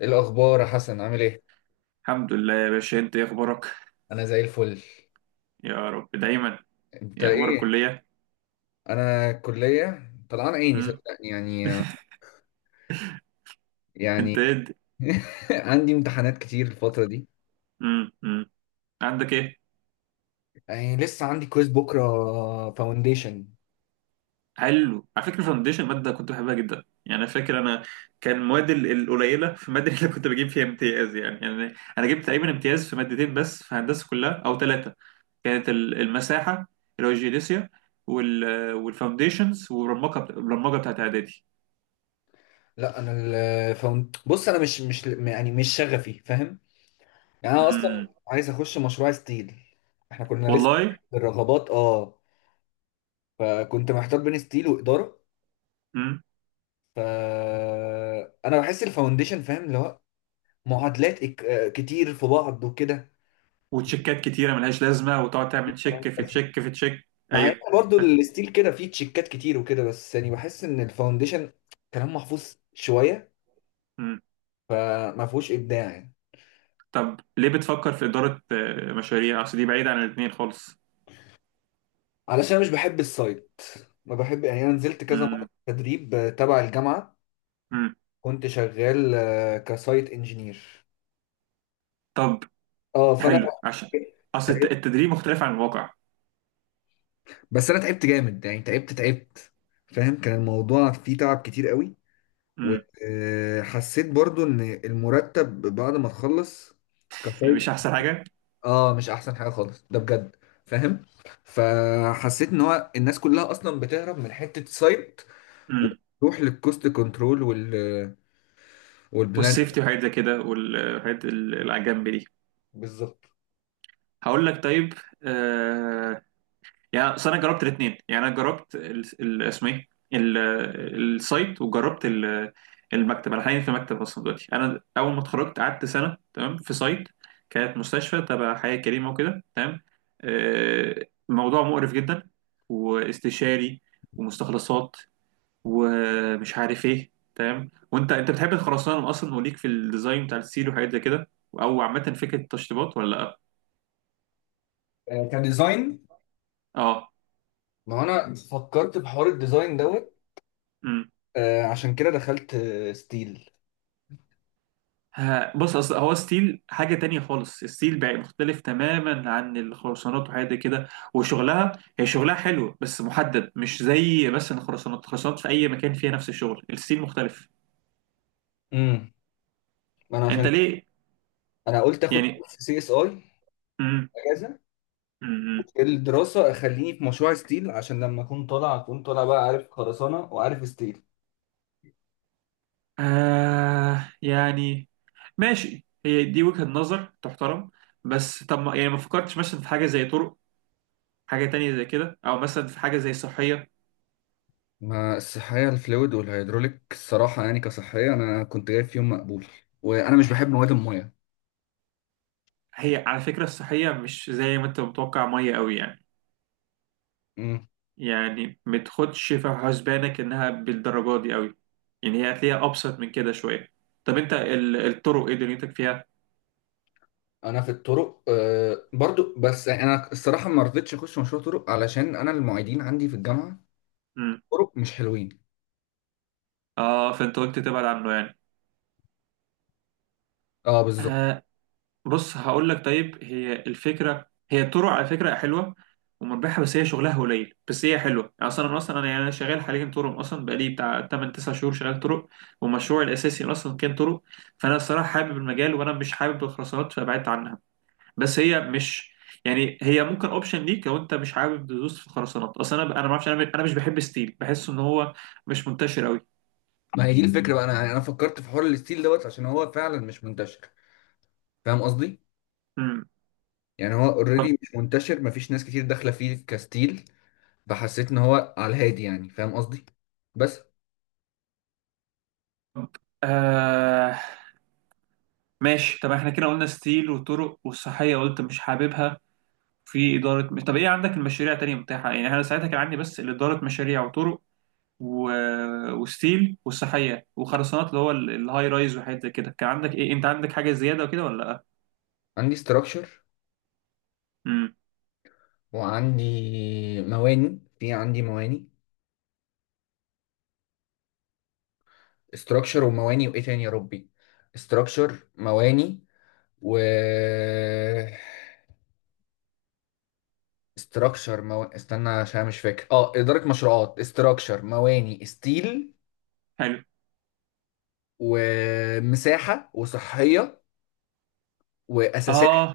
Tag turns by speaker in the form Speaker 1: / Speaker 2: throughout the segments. Speaker 1: ايه الاخبار يا حسن عامل ايه؟
Speaker 2: الحمد لله يا باشا، انت ايه اخبارك؟
Speaker 1: انا زي الفل.
Speaker 2: يا رب دايما.
Speaker 1: انت
Speaker 2: ايه اخبار
Speaker 1: ايه؟
Speaker 2: الكليه؟
Speaker 1: انا الكليه طلعان عيني
Speaker 2: امم.
Speaker 1: صدقني يعني.
Speaker 2: انت
Speaker 1: يعني
Speaker 2: ايه
Speaker 1: عندي امتحانات كتير الفتره دي.
Speaker 2: امم، امم. عندك ايه؟
Speaker 1: يعني لسه عندي كويز بكره، فاونديشن.
Speaker 2: حلو، على فكره فاونديشن ماده كنت بحبها جدا، يعني انا فاكر انا كان مواد القليله في الماده اللي كنت بجيب فيها امتياز، يعني انا جبت تقريبا امتياز في مادتين بس في هندسه كلها او ثلاثه. كانت المساحه، اللي هو الجيوديسيا، وال والفاونديشنز والبرمجه، البرمجه بتاعت اعدادي.
Speaker 1: لا انا الفاوند، بص انا مش يعني مش شغفي، فاهم؟ يعني انا اصلا
Speaker 2: امم.
Speaker 1: عايز اخش مشروع ستيل. احنا كنا لسه
Speaker 2: والله.
Speaker 1: في الرغبات، اه، فكنت محتار بين ستيل واداره. ف انا بحس الفاونديشن، فاهم، اللي هو معادلات كتير في بعض وكده.
Speaker 2: وتشيكات كتيره ملهاش لازمه، وتقعد تعمل تشيك في تشيك في تشيك.
Speaker 1: مع ان
Speaker 2: ايوه.
Speaker 1: برضو الستيل كده فيه تشيكات كتير وكده، بس يعني بحس ان الفاونديشن كلام محفوظ شويه،
Speaker 2: مم.
Speaker 1: فما فيهوش ابداع يعني.
Speaker 2: طب ليه بتفكر في اداره مشاريع؟ اصل دي بعيده عن الاثنين خالص.
Speaker 1: علشان أنا مش بحب السايت، ما بحب، يعني انا نزلت كذا مره
Speaker 2: مم.
Speaker 1: تدريب تبع الجامعه،
Speaker 2: مم.
Speaker 1: كنت شغال كسايت انجينير.
Speaker 2: طب،
Speaker 1: اه فانا،
Speaker 2: حلو. عشان اصل التدريب مختلف عن الواقع.
Speaker 1: بس انا تعبت جامد يعني، تعبت، فاهم، كان الموضوع فيه تعب كتير قوي.
Speaker 2: مم.
Speaker 1: وحسيت برضو ان المرتب بعد ما تخلص
Speaker 2: مش
Speaker 1: كفايه.
Speaker 2: احسن حاجه.
Speaker 1: اه مش احسن حاجه خالص ده بجد، فاهم. فحسيت ان هو الناس كلها اصلا بتهرب من حته سايت،
Speaker 2: مم.
Speaker 1: وتروح للكوست كنترول والبلان.
Speaker 2: والسيفتي وحاجات زي كده، والحاجات اللي على الجنب دي.
Speaker 1: بالظبط.
Speaker 2: هقول لك طيب. آه، يعني أصل انا جربت الاثنين، يعني انا جربت اسمه ايه السايت، وجربت المكتب. انا حاليا في مكتب اصلا، دلوقتي انا اول ما اتخرجت قعدت سنه تمام في سايت، كانت مستشفى تبع حياه كريمه وكده، تمام. موضوع مقرف جدا، واستشاري، ومستخلصات، ومش عارف ايه، تمام. وانت، بتحب الخرسانه اصلا وليك في الديزاين بتاع السيل وحاجات زي كده، او عامه فكره التشطيبات، ولا لا؟
Speaker 1: كديزاين.
Speaker 2: اه.
Speaker 1: ما هو انا فكرت بحوار الديزاين دوت، عشان كده دخلت ستيل.
Speaker 2: ها، بص، اصل هو ستيل حاجه تانية خالص. الستيل بقى مختلف تماما عن الخرسانات وحاجات دي كده، وشغلها، هي شغلها حلو بس محدد، مش زي مثلا الخرسانات. الخرسانات في اي مكان فيها نفس الشغل، الستيل مختلف.
Speaker 1: امم، ما انا
Speaker 2: انت
Speaker 1: عشان
Speaker 2: ليه،
Speaker 1: انا قلت اخد
Speaker 2: يعني؟
Speaker 1: سي اس اي
Speaker 2: امم.
Speaker 1: اجازه
Speaker 2: امم.
Speaker 1: الدراسة، أخليني في مشروع ستيل، عشان لما أكون طالع أكون طالع بقى عارف خرسانة وعارف ستيل.
Speaker 2: آه، يعني ماشي، هي دي وجهة نظر تحترم. بس طب، ما يعني ما فكرتش مثلا في حاجه زي طرق، حاجه تانية زي كده، او مثلا في حاجه زي صحيه؟
Speaker 1: ما الصحية الفلويد والهيدروليك الصراحة يعني كصحية أنا كنت جايب فيهم مقبول، وأنا مش بحب مواد المية.
Speaker 2: هي على فكره الصحيه مش زي ما انت متوقع ميه قوي يعني.
Speaker 1: مم.
Speaker 2: يعني ما تاخدش في حسبانك انها بالدرجه دي قوي، يعني هي هتلاقيها ابسط من كده شويه. طب انت الطرق ايه دنيتك فيها؟
Speaker 1: أنا في الطرق آه برضو، بس أنا الصراحة ما رضيتش أخش مشروع طرق، علشان أنا المعيدين عندي في الجامعة
Speaker 2: امم.
Speaker 1: طرق مش حلوين.
Speaker 2: اه، فانت قلت تبعد عنه يعني.
Speaker 1: أه بالظبط.
Speaker 2: آه. بص، هقول لك طيب، هي الفكره، هي الطرق على فكره حلوه ومربحه، بس هي شغلها قليل، بس هي حلوه يعني. اصلا انا، أنا شغال حاليا طرق اصلا، بقالي بتاع 8 9 شهور شغال طرق، ومشروعي الاساسي اصلا كان طرق. فانا الصراحه حابب المجال، وانا مش حابب الخرسانات، فبعدت عنها. بس هي مش، يعني هي ممكن اوبشن ليك لو انت مش حابب تدوس في الخرسانات. اصل انا ما اعرفش، انا مش بحب ستيل، بحس ان هو مش منتشر قوي.
Speaker 1: ما هي دي الفكرة بقى، أنا يعني أنا فكرت في حوار الستيل دوت عشان هو فعلا مش منتشر. فاهم قصدي؟
Speaker 2: امم.
Speaker 1: يعني هو
Speaker 2: طب،
Speaker 1: أوريدي مش منتشر، مفيش ناس كتير داخلة فيه كستيل، فحسيت ان هو على الهادي يعني، فاهم قصدي. بس
Speaker 2: آه ماشي. طب احنا كده قلنا ستيل وطرق، والصحيه قلت مش حاببها، في اداره. طب ايه عندك المشاريع تانية متاحه؟ يعني انا ساعتها كان عندي بس اداره مشاريع وطرق و... وستيل والصحيه وخرسانات اللي هو الهاي رايز وحاجات زي كده. كان عندك ايه؟ انت عندك حاجه زياده وكده، ولا لا؟
Speaker 1: عندي ستراكشر،
Speaker 2: امم.
Speaker 1: وعندي مواني، عندي مواني، ستراكشر ومواني وايه تاني يا ربي، ستراكشر مواني و ستراكشر استنى عشان مش فاكر، اه اداره مشروعات، ستراكشر، مواني، ستيل،
Speaker 2: حلو.
Speaker 1: ومساحه، وصحيه، واساسات،
Speaker 2: اه.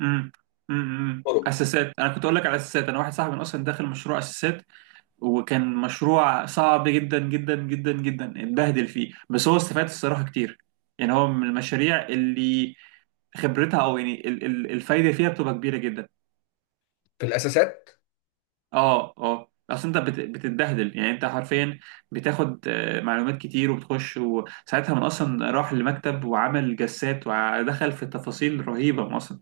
Speaker 2: امم. امم،
Speaker 1: طرق.
Speaker 2: اساسات. انا كنت اقول لك على اساسات. انا واحد صاحبي اصلا داخل مشروع اساسات، وكان مشروع صعب جدا جدا جدا جدا، اتبهدل فيه، بس هو استفاد الصراحه كتير. يعني هو من المشاريع اللي خبرتها، او يعني الفايده فيها بتبقى كبيره جدا.
Speaker 1: في الاساسات،
Speaker 2: اه، اه، اصل انت بتتبهدل، يعني انت حرفيا بتاخد معلومات كتير، وبتخش، وساعتها من اصلا راح لمكتب وعمل جسات ودخل في تفاصيل رهيبه من اصلا،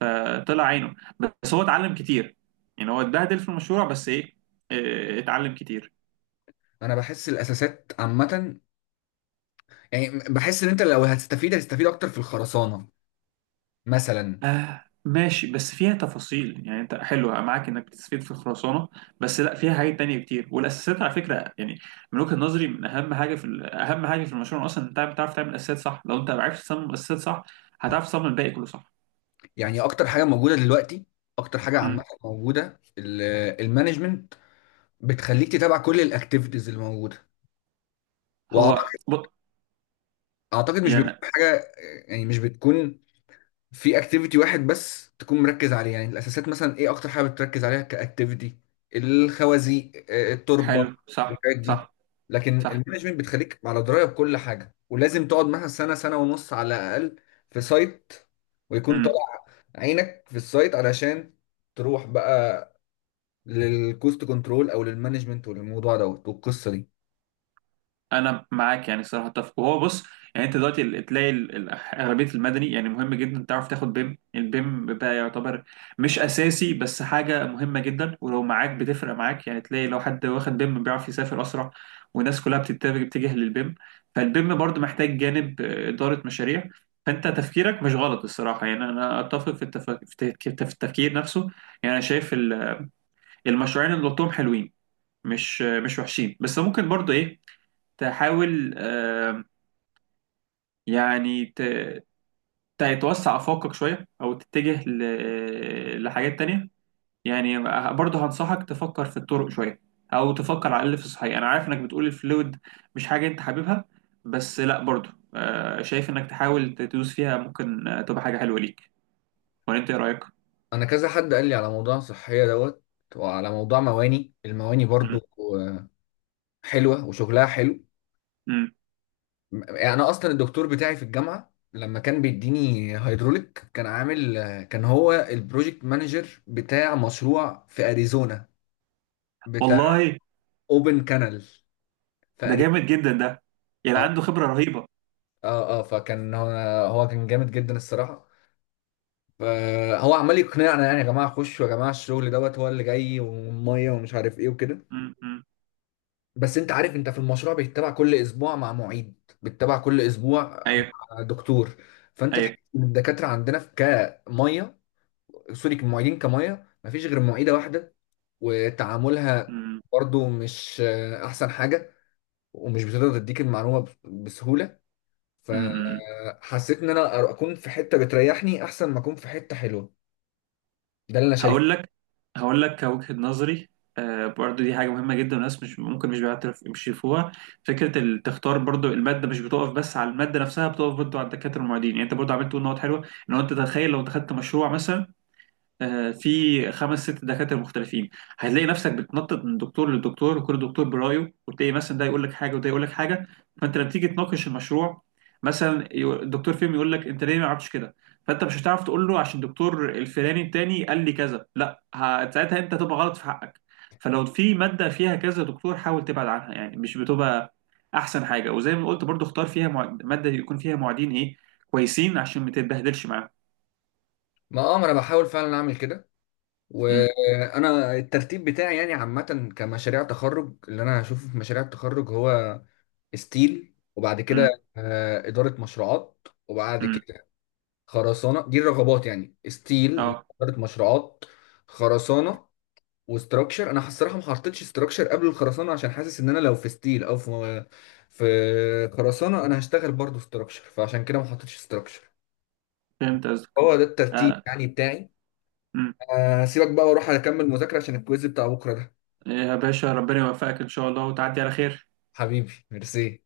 Speaker 2: فطلع عينه، بس هو اتعلم كتير. يعني هو اتبهدل في المشروع، بس ايه، اتعلم كتير.
Speaker 1: انا بحس الاساسات عامه، يعني بحس ان انت لو هتستفيد هتستفيد اكتر في الخرسانه مثلا.
Speaker 2: آه ماشي، بس فيها تفاصيل يعني. انت حلو معاك انك بتستفيد في الخرسانه، بس لا فيها حاجات تانية كتير. والاساسات على فكره يعني من وجهه نظري من اهم حاجه في اهم حاجه في المشروع اصلا. انت بتعرف تعمل اساسات صح، لو انت عرفت تصمم الاساسات صح هتعرف تصمم الباقي كله صح.
Speaker 1: يعني اكتر حاجه موجوده دلوقتي، اكتر حاجه عامه
Speaker 2: امم.
Speaker 1: موجوده، المانجمنت، بتخليك تتابع كل الاكتيفيتيز اللي موجوده.
Speaker 2: هو
Speaker 1: واعتقد،
Speaker 2: بط...
Speaker 1: اعتقد مش بتكون
Speaker 2: يعني
Speaker 1: حاجه، يعني مش بتكون في اكتيفيتي واحد بس تكون مركز عليه. يعني الاساسات مثلا ايه اكتر حاجه بتركز عليها كاكتيفيتي؟ الخوازيق، التربه،
Speaker 2: حلو. صح،
Speaker 1: الحاجات دي.
Speaker 2: صح،
Speaker 1: لكن المانجمنت بتخليك على درايه بكل حاجه، ولازم تقعد مثلا سنه سنه ونص على الاقل في سايت، ويكون
Speaker 2: صح.
Speaker 1: طالع عينك في السايت، علشان تروح بقى للكوست كنترول او للمانجمنت وللموضوع دوت والقصه دي.
Speaker 2: انا معاك يعني الصراحه، اتفق. وهو بص، يعني انت دلوقتي تلاقي اغلبيه المدني يعني مهم جدا تعرف تاخد بيم. البيم بقى يعتبر مش اساسي، بس حاجه مهمه جدا، ولو معاك بتفرق معاك يعني. تلاقي لو حد واخد بيم بيعرف يسافر اسرع، والناس كلها بتتجه، للبيم. فالبيم برضو محتاج جانب اداره مشاريع. فانت تفكيرك مش غلط الصراحه، يعني انا اتفق في في التفكير، نفسه. يعني انا شايف المشروعين اللي قلتهم حلوين، مش مش وحشين، بس ممكن برضو ايه، تحاول يعني تتوسع أفاقك شوية، أو تتجه لحاجات تانية. يعني برضه هنصحك تفكر في الطرق شوية، أو تفكر على الأقل في الصحيح. أنا عارف إنك بتقول الفلويد مش حاجة أنت حاببها، بس لأ، برضه شايف إنك تحاول تدوس فيها، ممكن تبقى حاجة حلوة ليك. ولا أنت إيه رأيك؟
Speaker 1: انا كذا حد قال لي على موضوع صحيه دوت، وعلى موضوع مواني. المواني
Speaker 2: مم.
Speaker 1: برضو حلوه وشغلها حلو.
Speaker 2: مم.
Speaker 1: يعني انا اصلا الدكتور بتاعي في الجامعه لما كان بيديني هيدروليك، كان عامل، كان هو البروجكت مانجر بتاع مشروع في اريزونا، بتاع
Speaker 2: والله،
Speaker 1: اوبن كانال في
Speaker 2: ده
Speaker 1: اريزونا.
Speaker 2: جامد جدا ده، يعني
Speaker 1: اه
Speaker 2: عنده خبرة رهيبة.
Speaker 1: اه فكان هو، هو كان جامد جدا الصراحه. فهو عمال يقنعنا، يعني يا جماعه خشوا يا جماعه الشغل دوت هو اللي جاي، والميه ومش عارف ايه وكده.
Speaker 2: مم. مم.
Speaker 1: بس انت عارف، انت في المشروع بيتبع كل اسبوع مع معيد، بيتبع كل اسبوع
Speaker 2: أيوه.
Speaker 1: مع دكتور. فانت تحس
Speaker 2: أيوه.
Speaker 1: ان الدكاتره عندنا في كميه، سوري كمعيدين كميه، مفيش غير معيده واحده، وتعاملها
Speaker 2: مم.
Speaker 1: برضو مش احسن حاجه، ومش بتقدر تديك المعلومه بسهوله.
Speaker 2: مم.
Speaker 1: فحسيت ان انا اكون في حته بتريحني احسن ما اكون في حته حلوه. ده اللي انا
Speaker 2: هقول
Speaker 1: شايفه.
Speaker 2: لك، هقول لك كوجهة نظري، آه برضو دي حاجة مهمة جدا، والناس مش ممكن، مش بيعترف، مش يشوفوها. فكرة تختار برضو المادة مش بتقف بس على المادة نفسها، بتقف برضو على الدكاترة المعيدين. يعني انت برضو عملت تقول نقط حلوة. ان هو انت تخيل لو دخلت مشروع مثلا في خمس ست دكاترة مختلفين، هتلاقي نفسك بتنطط من دكتور لدكتور، وكل دكتور برايه، وتلاقي مثلا ده يقول لك حاجة وده يقول لك حاجة. فانت لما تيجي تناقش المشروع مثلا، الدكتور فيهم يقول لك انت ليه ما عملتش كده، فانت مش هتعرف تقول له عشان الدكتور الفلاني التاني قال لي كذا، لا، ساعتها انت هتبقى غلط في حقك. فلو في مادة فيها كذا دكتور حاول تبعد عنها، يعني مش بتبقى احسن حاجة. وزي ما قلت برضو، اختار فيها مادة يكون فيها معيدين ايه، كويسين، عشان ما تتبهدلش معاهم.
Speaker 1: ما اه ما انا بحاول فعلا اعمل كده.
Speaker 2: امم.
Speaker 1: وانا الترتيب بتاعي يعني عامه كمشاريع تخرج، اللي انا هشوفه في مشاريع التخرج هو ستيل، وبعد كده
Speaker 2: امم.
Speaker 1: اداره مشروعات، وبعد
Speaker 2: امم.
Speaker 1: كده خرسانه. دي الرغبات يعني، ستيل،
Speaker 2: اه،
Speaker 1: اداره مشروعات، خرسانه، وستراكشر. انا الصراحه ما حطيتش ستراكشر قبل الخرسانه عشان حاسس ان انا لو في ستيل او في في خرسانه، انا هشتغل برضو ستراكشر، فعشان كده ما حطيتش ستراكشر.
Speaker 2: فهمت قصدك.
Speaker 1: هو ده الترتيب
Speaker 2: آه.
Speaker 1: يعني بتاعي.
Speaker 2: أمم.
Speaker 1: سيبك بقى واروح اكمل مذاكرة عشان الكويز بتاع بكرة ده.
Speaker 2: يا باشا ربنا يوفقك إن شاء الله، وتعدي على خير.
Speaker 1: حبيبي ميرسي.